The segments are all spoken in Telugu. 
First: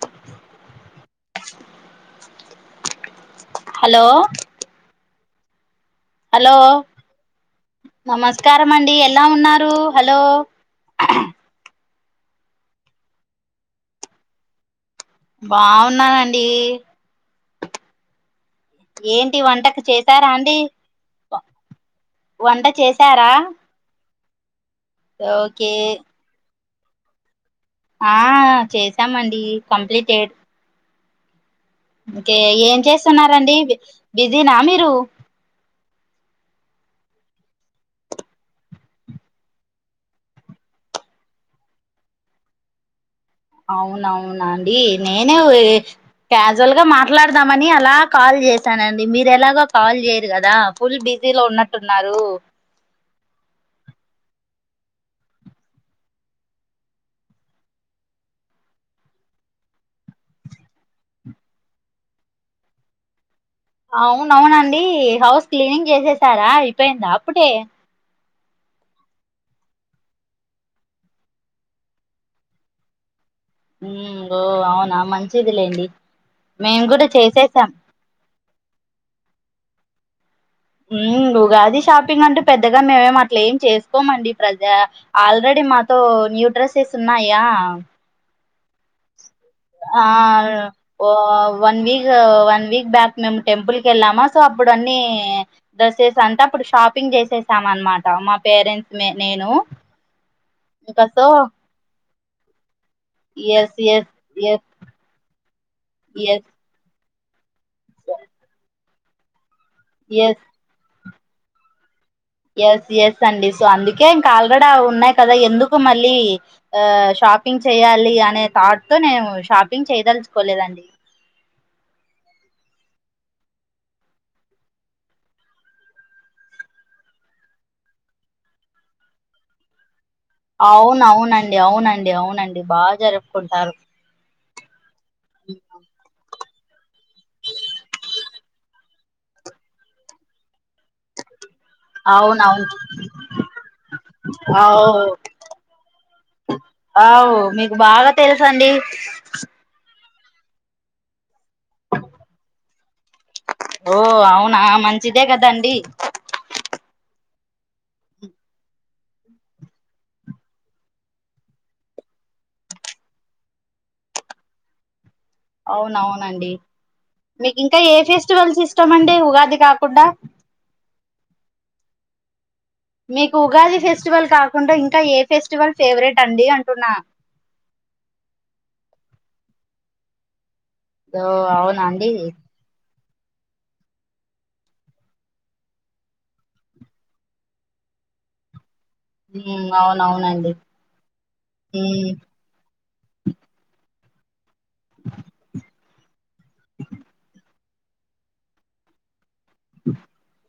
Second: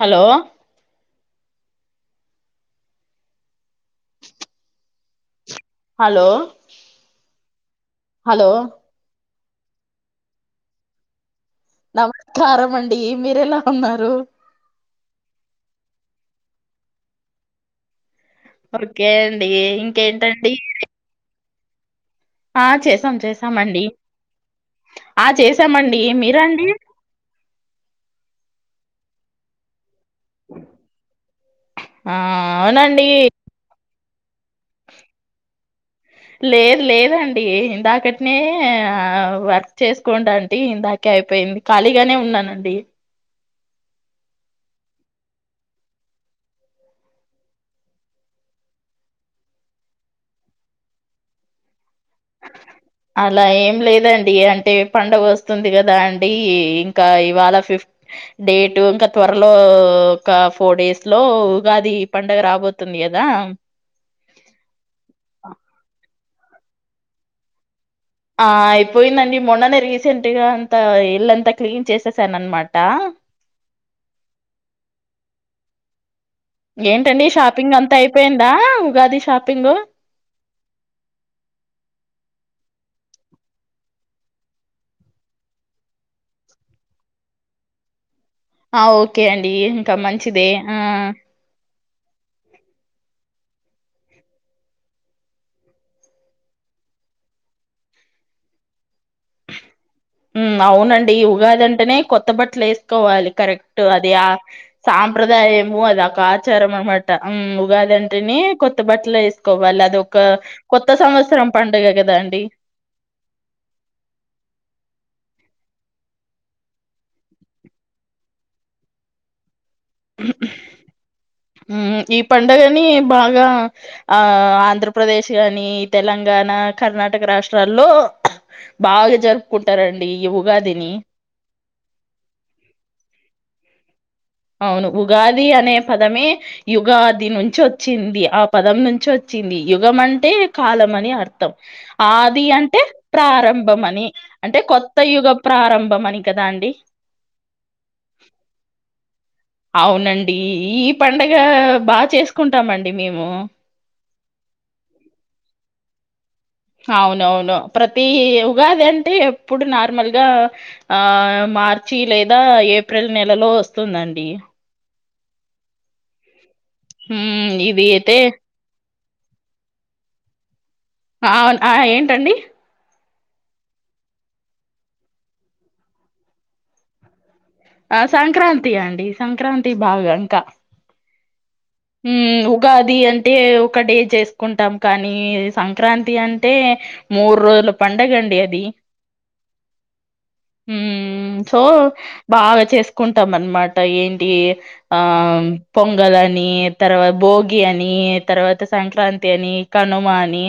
హలో హలో హలో హలో నమస్కారమండి ఎలా ఉన్నా రూ హలో నమస్కారమండీ మీరెలా ఉన్నారు బాగున్నానండీ ఓకే ఏంటి అండి వంటకు చేసారా ఇంకేంటండి అండి వంట ఆ చేసాం చేసారా చేసామండి ఆ ఓకే చేసామండి మీరండి ఆ చేసామండి కంప్లీటెడ్ ఆ ఒకే ఏం అవునండి చేస్తున్నండి బి బిజీనా మీరు లేదు లేదండి ఇందాకట్నే ఆ వర్క్ చేస్కోటాంటి ఇందాకే అయిపో ఇంది ఖాళీగానే ఉన్నానండి అవునవునాండి నేనే క్యాజువల్ గా మాట్లాదామని అలా కాల్ చేసానండి మీరెలాగో కాల్ చేయరు కదా ఫుల్ బి జిలో ఉన్నట్టున్ అలా ఏం లేదం అంటే పండగొస్తుంది కదాండి ఇంకా ఇవాళ ఫిఫ్త్ డేట్ ఇంకా త్వర్లో ఒక ఫోర్ డేస్ లో ఉగాది పండగ రాబోతుంది కదా అవునవునండి హౌస్ క్లీనింగ్ చేసేసారా అయిపోయిందా అప్పుడే ఆ అయిపోయిందండి మొన్ననే రీసెంట్గా అంత ఇల్ళంతా క్లీన్ చేసేసాను అనమాట మ్ ఓ అవునా మంచిదిలేండి మేము కూడా ఏంటండి చేసేసాం షాపింగ్ అంతా అయిపోయిందా ఉగాది షాపింగూ మ్ ఉగాది షాపింగ్ అంటూ పెద్దగా మేమేం అట్లా ఏం చేసుకోమండి ప్రజ ఆల్రెడీ మాతో న్యూ డ్రెస్సెస్ ఉన్నాయా ఆ ఓకే అండి ఇంకా ఆ మంచిదే ఆ వన్ వీక్ ఓ వన్ వీక్ బ్యాక్ మేము టెంపుల్ క్కెళ్ళామా సో అప్పుడు అన్నీ డ్రసెస్ అంట అప్పుడు షాపింగ్ జేసేసాం అన్మాట మా పేరెంట్స్ నే నేను మ్ ఇంకా అవునండి సో ఉగాదంటేనే కొత్త బట్లే స్ కోవాలి ఎస్ కరెక్ట్ ఎస్ అది ఆ ఎస్ సాంప్రదాయము అది అక ఎస్ ఆచారం అన్మాట ఉగాదంటెనే కొత్త బట్టలేస్కోవాలి అదొక ఎస్ కొత్త సంవత్సరం పండగ కద్ ఎస్ ఎస్ అండి సో అందుకే ఇంకా ఆల్రెడీ అవున్నయ్ కదా ఎందుకు మళ్ళీ షాపింగ్ చేయ్యాలి అనే థాట్ తో నేను షాప్ మ్ ఈ పండగ నీ బాగా ఆ ఆంధ్రప్రదేశ్ కానీ తెలంగాణా కర్ణాటక రాష్ట్రాల్ ల్లో బాగా జరుక్పుంటారం అవునవునండి అవునండి అవునండి బాగా జరుపుకుంటారు అవును ఉగాది అనే పదమే యుగాది నుంచ్చొంది ఆ పదం నుంచ్చొంది యుగం అంటే కాలం అని అర్ ర్థం అవును ఆది అవును అంటే ప్రారంభమని అంటే అవు కొత్త యుగ ప్రారంభమని కదా అండి అవ్ మీకు బాగా తెల్సండి అవునండీ ఈ పండగ్ గా బా చేస్కుంటామండి మేమూ ఓ అవునా మంచిదే కదండి అవునవును ప్రతీ ఉగాదంటే ఎప్పుడు నార్మల్గా ఆ మార్చి లేదా ఏప్రిల్ నెలలో వస్తుందండి అవునవునండి ఉమ్ మీకింకా ఇది ఏ అయితే ఫెస్టివల్స్ ఇష్టమండి టే ఉగాది కాకుండా అవున్ ఆ ఏంటండి మీకు ఉగాది ఫెస్టివల్ కాకుండా ఇంక ఏ ఫెస్టివల్ ఫేవరెటండి అంటున్నా ఆ సంక్రాంతి అండి సంక్రాంతి బాగా ఇంకా ఓ అవున్ ఉమ్ ఉగాది అంత టే ఒకడే చేసుకుంటాం కానీ సంక్రాంతి అంటే మూడ్రోజుల పండుగ అండి అది ఉహ్ అవునవ్ ఉమ్ సో బాగా చేసుకుంటామన్మాట ఏం టి ఆ పొంగలని తర్వాత భోగి అని తర్వాత సంక్రాంతని కనుమాని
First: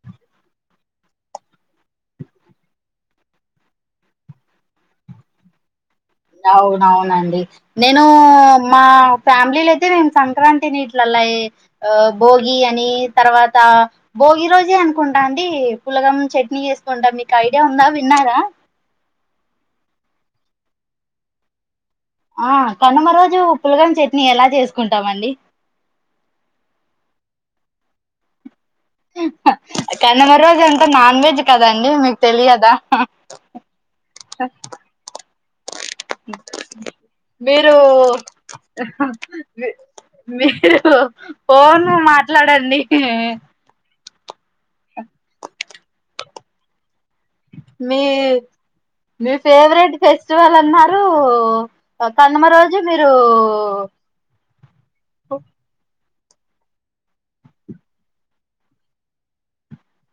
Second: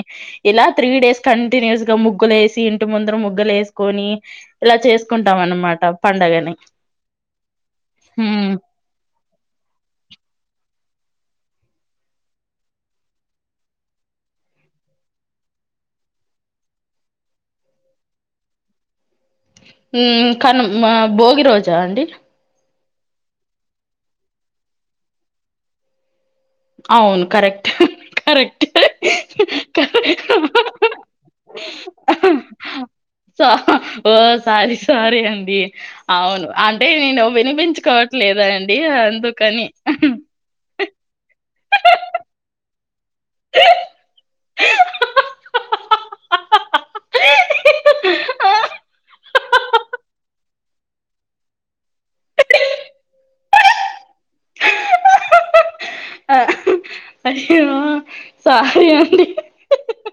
ఇలా త్రీ డేస్ కంటిన్యూస్గా ముగ్గులేసి ఇంటి ముందర ముగ్గులేసుకొని ఇలా చేసుకుంటాం అన్నమాట పండగని అవునవునండి నేను హ్మ్ మా ఫ్యామిలైతే నేను సంక్రాంతి నీట్లలా ఆ భోగి అని తర్వాతా భోగి రోజే అనుకుంటాండి పులగం చట్నీ చేసుకుంటా మీకు ఐడియా ఉందా విన్నారా ఉహ్ కను భోగి రోజాండి ఆ కనుమ రోజు పులగం చట్నీ ఎలా చేసుకుంటామండి అవ్ను కరెక్ట్ కరెక్ట్ కనుమ రోజంత నాన్వెజ్ కదండి మీకు తెలియదా సా ఓ సారీ స్వారి మీరూ వినిపించుకోవట్లేదా అండి అందుకని మీరు ఫోను మాట్లాడండి మీ మీ ఫేవరెట్ ఫెస్టివలన్నారు కనుమ రోజు మీరూ అయ్యో సారి అండి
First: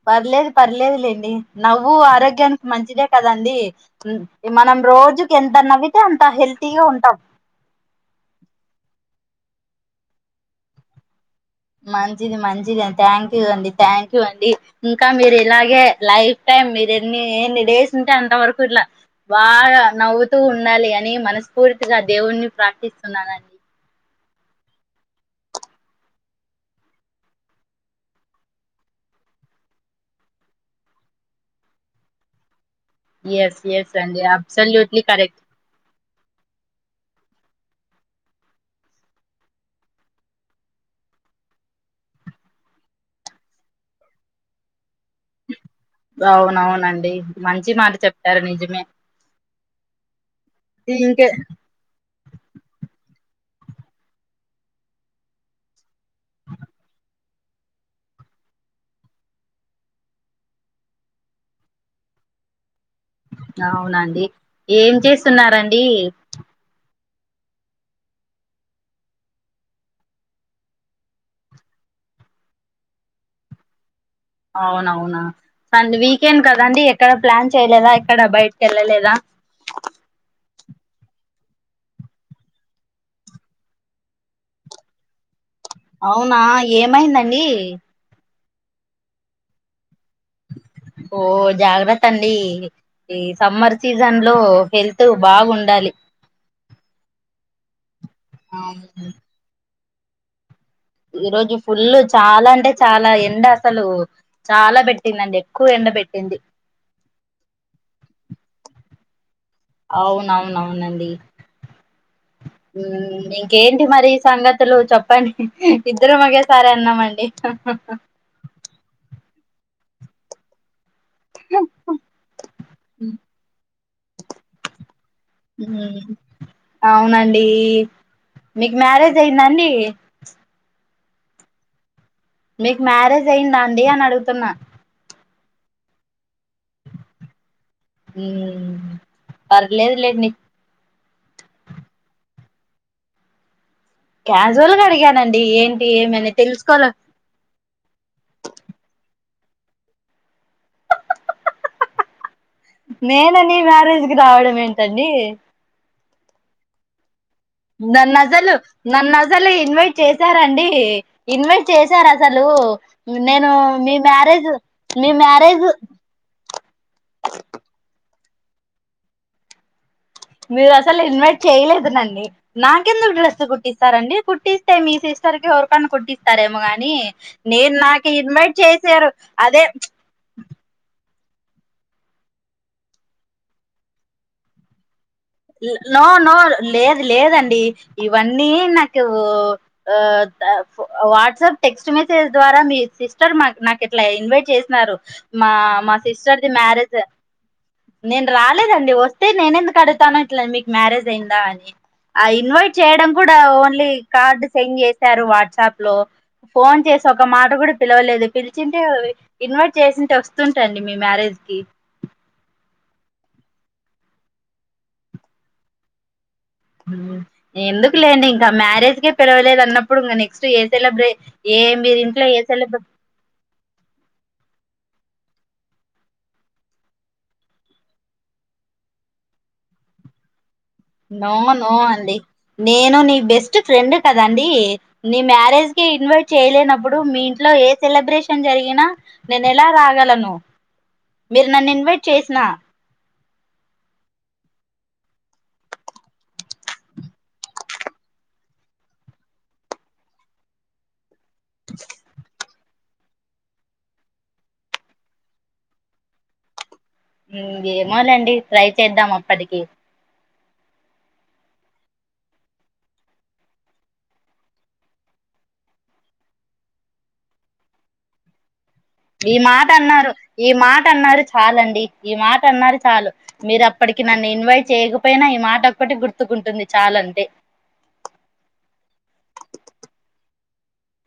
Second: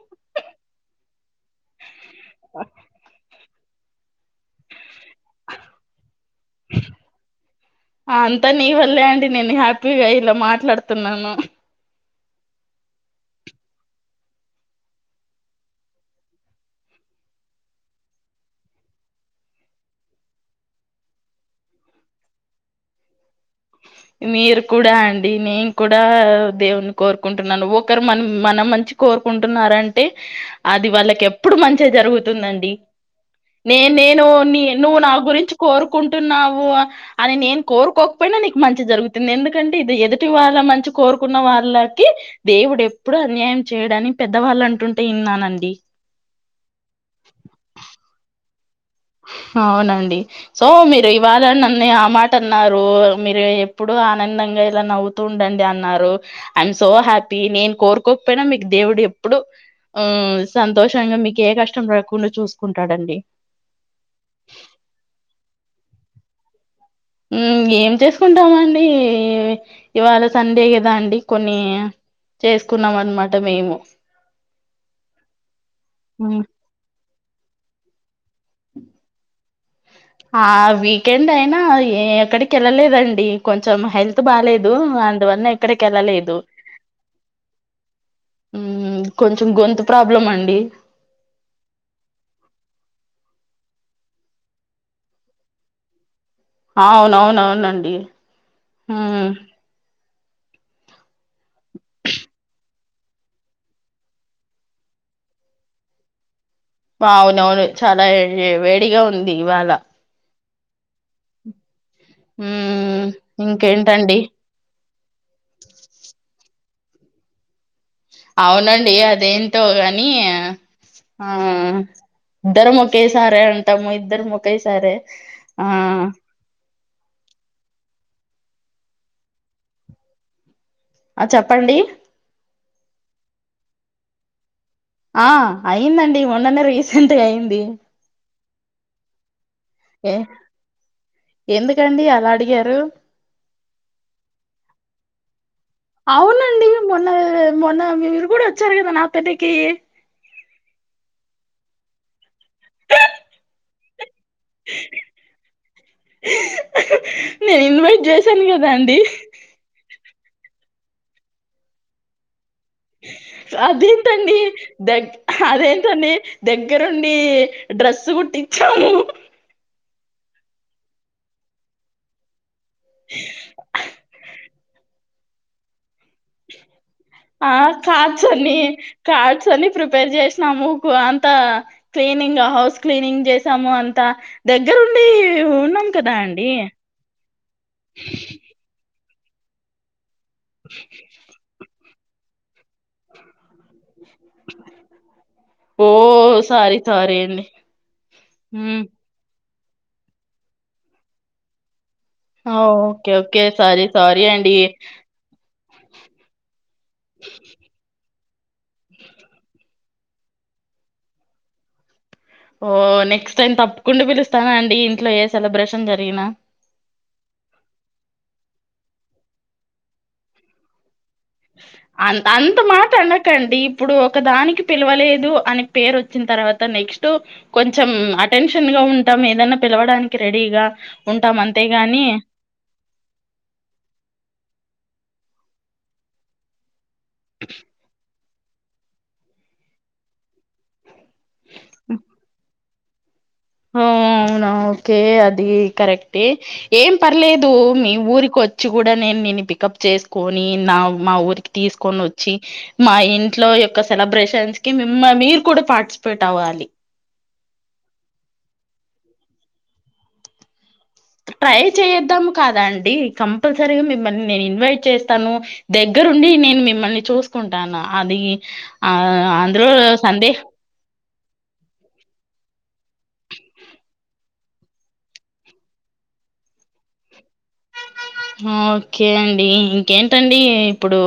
పర్లేదు పర్లేదులేండి నవ్వు ఆరోగ్యానికి మంచిదే కదండి మనం రోజుకేంత నవ్వితే అంత హెల్తీగా ఉంటాం అంతా నీ వల్లే అండి నేను హ్యాపీగా ఇలా మాట్లాడుతున్నాను మంచిది మంచిదండి థ్యాంక్ యూ అండి థ్యాంక్ యూ అండి ఇంకా మీరు ఇలాగే లైఫ్ టైం మీరు ఎన్ని ఏన్నిడేసుంటే అంత వరకిట్లా బాగ నవ్వుతూ ఉండాలి అని మనస్ఫూర్తిగా దేవుణ్ణి ప్రార్థిస్తున్నానండి మీరు కూడా అండి నేను కూడా దేవుని కోరుకుంటున్నాను ఒకరు మనం మన మంచి కోర్కుంటున్నారంటే అది వాళ్ళకి ఎప్పుడు మంచే జరుగుతుందండి ఎస్ నే ఎస్ అండి నేను నీ నువ్వు అబ్సల్యూట్లీ నా కరెక్ట్ గురించ్కోరుకు కుంటున్నావు అని నేను కోర్కోకపోయినా మంచి జరుగుతుంది ఎందుకంటే ఇది ఎదుటి వాళ్ళ మంచి కోరుకున్న వాళ్ళకి దేవుడు ఎప్పుడు అన్యాయం చేయడాని పెద్దవాళ్ళంటు అవునవునండి మంచి మంచి మాట చెప్పారు నిజమే అవ్నండి సో మీరు ఇంకే ఇవాళ్ళ నన్నే ఆ మాట అన్నారు మీరు ఎప్పుడు ఆనందంగా ఇలా నవ్వుతూ ఉండండంన్నారు ఐయం సో హ్యాపీ నేను కోరుకో పోయ్నా మీకు దేవుడేప్పుడు ఆ సంతోషంగా మీకు ఏ కష్టం రాకుండా చూసుకుంట అవ్నండి ఏం చేస్తున్నారండి ఉహ్ ఏం చేసుకుంటామండి ఇవాళ్ళ సండే గదా అండి కొన్ని చేసుకున్నామన్నమాట మేము అవ్నవునా స ఉమ్, వీకెండ్కదండి ఎక్కడ ప్లాన్ చెయలేదా ఎక్కడ బయటకి వెళ్లలేద ఆ వీకెండ్ అయినా ఏక్కడికి వెళ్లలేదండి కొంచెం హెల్త్ బాలేదు అందువలన అవునా ఏమైందండి ఉమ్ కొంచెం గొంతు ప్రాబ్లం అండి ఓ జాగ్రత్తండి ఈ సమ్మర్ సీజన్ లో హెల్త్ బాగుండాలి అవునవునవునండి అవును. ఉమ్ ఈ రోజు ఫుల్ చాలా అంటే చాలా ఎండ అసలు చాలా పెట్టిందండి ఎక్కువ ఎండ పెట్టింది అవునవును చాలా ఎ వేడిగా ఉంది ఇవాళ అవునవునవునండి ఉమ్ ఇంకేంటి మరి సంగతులు చెప్పండి ఇద్దరం ఒకేసార న్నమండి అవునండి అదేంటో గానియ ఆ ఇద్దరం ఒకేసారాంటమ్ ఇద్దరుము ఓకేసారే ఉహ్మ్ అవునండి మీకు మ్యారేజ్ అయిందండి ఆ చెప్పండి మీకు మ్యారేజ్ అయిందాండి అని అడుగుతున్నా ఆ అయిందండి మొన్ననే రీసెంట్గా అయింది ఉమ్ పర్లేదులేద్ ఏ లేండి ఎందుకండి అలా అడిగారు క్యాజువల్ గా అడిగానండి ఏంటి ఏమని అవునండి తెలుసుకోవాల మొన్న మొన్న మి మీరు కూడా వచ్చారు కదా నాకు ప్పటికి నేన నీ మ్యారేజ్ కి రావడం ఏంటండి నేను ఇన్వైట్ దన్న చేశాను అసలు కదా అండి నన్ను అసలు ఇన్వైట్ చేశారండి ఇన్వైట్ చేశారాస అదేంటండి మ్యారేజ్ దగ్గ మీ మ్యారేజ్ అదేంటండి దగ్గరుండి డ్రెస్సు కుట్టిచ్చాము మీరు అసలు ఇన్వైట్ చేయలేదు నన్ని నాకెందుకు డ్రెస్సు కుట్టిస్తారండి కుట్టిస్తే మీ సిస్టర్ కి ఎవరికన్న కుట్టి స్తారేమో గాని ఆ నేను నాక్ కార్డ్స్ ఇన్వైట్ అని చేశారు అదే త క్లీనింగ్ హౌస్ క్లీనింగ్ జేసాము అంతా దగ్గర్ నో నో లేదు లేదండి ఇవన్నీ నాక్ సో అ ద పు వాట్సాప్ టెక్స్ట్ మెసేజ్ ద్వారా మీ సిస్టర్ మాక్ నాకు ఇట్లా ఇన్వైట్ చేసినారు మా ఓ మా సిస్టర్ది సారీ మ్యారేజ్ సారీ అండి నేను మ్మ్. రాలేదండి వస్తే నేనెందుకు అడుగుతాను ఇట్ల మీకు మ్యారేజ్ అయిందా అని ఆ ఇన్వైట్ చేయడం ఓకే కూడా okay sorry only sorry card అండి సెండ్ చేసారు వాట్సాప్ లో ఫోన్ చేసి ఒక మాట కూడా పిలవలేదు పిలిచుంటే ఇన్వైట్ చేసుంటే వస్తుంటండి మీ మ్యారేజ్ కి ఓ నెక్స్ట్ టైం తప్పకుండా పిలుస్తానండి ఇంట్లో ఏ సెలబ్రేషన్ జరిగిన ఎందుకు లేండి ఇంకా మ్యారేజ్ కే పిలవలేదన్నపుడు ఇంగా నెక్స్ట్ ఏ సెలబ్రే ఏ మీరు అంత ఇంట్లో ఏ అంత సెలబ్రే మాట అనకండి ఇప్పుడు ఒక దానికి పిలవలేదు అని పేరు వచ్చిన్ తర్వాత నెక్స్ట్ కొంచెం అటెన్షన్ గా ఉంటాం ఏదన్నా పిలవడానికి రెడీగా నో ఉంటాం నో అంతేగాని అండి నేను నీ బెస్ట్ ఫ్రెండ్ కదండి. నీ మ్యారేజ్కే ఇన్వైట్ చేయలేనప్పుడు మీ ఇంట్లో ఏ సెలబ్రే షన్ జరిగినా నేనెలా రాగలను మీరు నన్ ఇన్వైట్ చేసిన హో అవునా ఓకే అది కరెక్టె ఏం పర్లేదు మీ ఊరిక్కోచ్చి గూడా నేన్ నేని పికప్ చేసుకొని నా మా ఊరికి తీసుకొని ఓచ్చి మా ఇంట్లో ఇయొక్క సెలబ్రేషన్స్ కి మిమ్ మీరు కూడా పార్టిసిపేట్ అవ్వాలి ఇంగేమోలేండి ట్రై చేద్దాం అప్పటికి ట్రై చేద్దాం కదండి కంపల్సరీగ మిమ్మల్ని నేను ఇన్వైట్ చేస్తాను. దగ్గ దగ్గరుండి నేన్ మిమ్మల్ని చూస్కుంటాను అది ఆ ఈ అందులో మాట అన్నారు సందే ఈ మాట అన్నారు చాలండి ఈ మాట అన్నారు చాలు మీరప్పటికి నన్ ఇన్వైట్ చేయకపోయినా ఈ మాట ఒక్కటి గుర్తు ఉంటుంది చాలంతే ఓకే అండి ఇంకేంటండి ఇప్పుడు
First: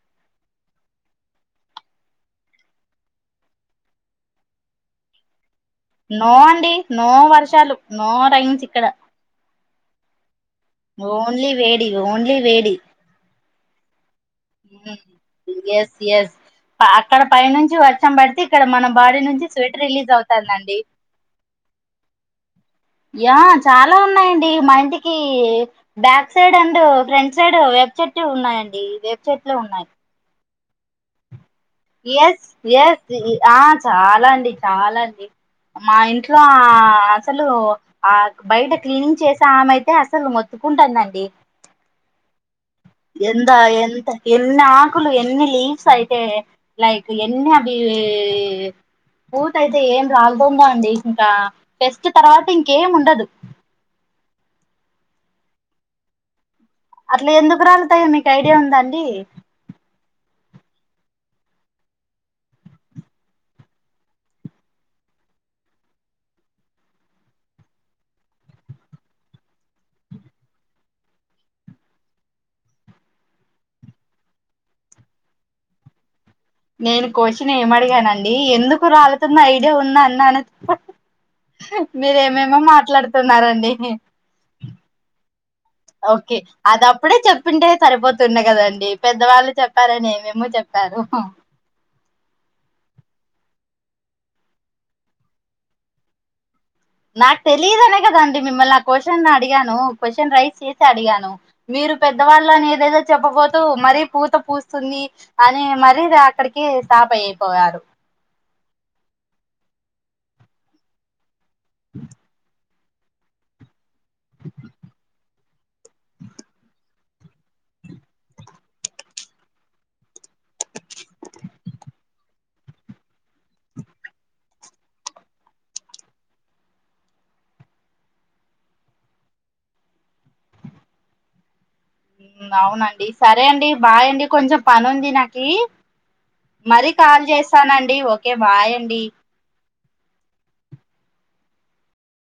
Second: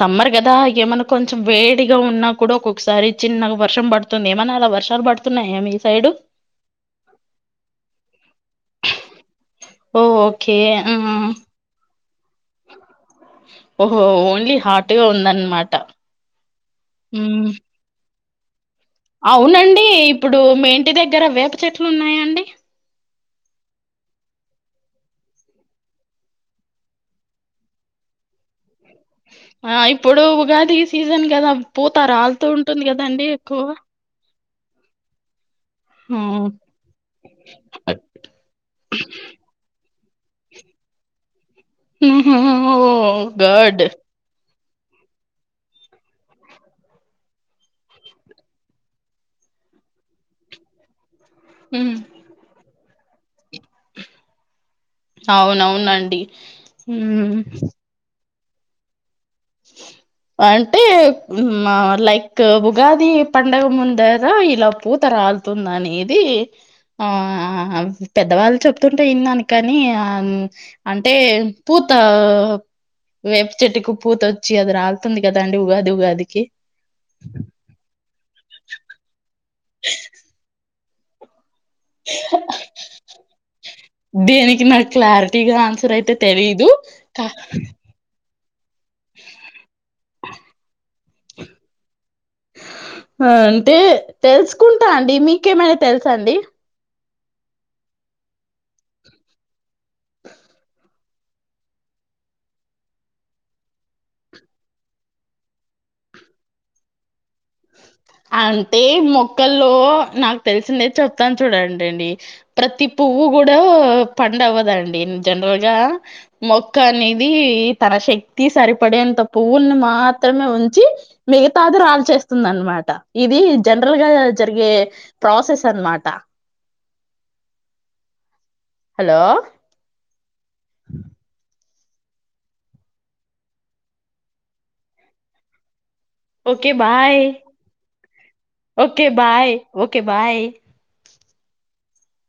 సమ్మర్ గదా ఏమన్న కొంచ వేడిగా ఉన్నా కూడా ఒక్కోక్సారి చిన్నగ వర్షం బడ్తుంది ఏమన్నా అలా వర్షాలు బడ్తున్నాయా మీ సైడు నో అండి నో వర్షాలు నో రైన్స్ ఇక్కడ ఓ ఓకే ఆ ఓన్లీ వేడి ఓన్లీ వేడి ఓ ఓన్లీ హాట్గ ఉందన్నమాట. ఎస్ ఎస్ అక్కడ పై ఉమ్. నుంచి వర్షం బడ్తె ఇక్కడ మన బాడీ నుంచి స్వెట్ అవునండి రిలీజ్ ఇప్పుడు మీ అవుతాందండి. ఇంటి దగ్గర వేప చెట్లు ఉన్నాయా అండి యా చాలా ఉన్నాయండి మా ఇంటికీ back side and front side వె వేప చెట్టే ఉన్నాయండీ వెప చెట్లే ఉన్నాయి. ఈ సీజన్ గదాం ఎస్ ఎస్ ఆ చాలా అండి చాలా మా ఇంట్లో ఆ అసలు ఆ బయట క్లీనింగ్ చేసే ఆమై తే అసలు మొత్తుకుంటాందండి. ఉమ్ హ్ వో గాడ్ ఎన్న ఆకులు ఎన్ని లీవ్స్ అయితే లైక్ ఎన్ని అవి పూత అయితే ఏం రాల్తుందో అండి ఇంకా టెస్ట్ తర్వాత ఇంకేం ఉండదు. అవునవునండి. అట్ల మ్మ్. ఎందుకు రాల్తయో నీక్ ఐడియా ఉందండి. అంటే మా లైక్ ఉగాది పండగ ముందర ఇలా పూత రా రాల్తుంద్ అనేది ఆ పెద్దవాళ్ళు చెప్తుంటే ఇన్నాను కనీ ఆ అంటే పూ తా వేప్ చెట్టుకు పూతొచ్చి అది రాల్తుంది కదండి ఉగాది ఉగాదికి నేను క్వశ్చన్ ఏం అడిగానండి ఎందుకు రాల్తుంద్ ఐడియా ఉందా అన్నాను. మీరేమేమో మాట్లాడ్తున్నారండి. దేనికి నాకు క్లారిటీగా ఆన్సర్ అయితే ఓకే తెలీదు అదప్పుడే కా చెప్పింటే సరిపోతుండే కదండి పెద్దవాళ్ళు చెప్పారని ఏమేమో చెప్పారు. హ అంటే తెల్సుకుంటా అండి మీకేమైనా తెల్సండి నాక్ తెలీదనే కదండి మిమ్మల్ని ఆ క్వశ్చన్ అడిగాను క్వశ్చన్ రైస్ చేసి అడిగాను. మీర్ రు పెద్దవాళ్ళు అని ఏదేదో చెప్పబోతూ మరీ పూత పూస్తుంది అని మరీ అక్కడ్కి పాప ఇపో గాదు అంటే మొక్కల్లో నాక్ తెల్సిందే చెప్తాను చూడండండి. ప్రతి పువ్వు గుడా పండవ్వదండి. జనరల్ గా మొక్క అనేది తన శక్తి సరిపడే అంత పువ్వుల్ని మాత్ర మాత్రమే ఉంచి మిగతాది రాల్ చేస్తుందన్నమాట ఇది జనరల్ గా జరిగే ప్రాసెస్ అనమాట హాలో అవునండి సరే అండి బాయండి కొంచెం పనుంది నాకీ ఓకే మరి బాయ్ కాల్ చేస్తానండి ఓకే బాయ్ అండి. Okay bye okay bye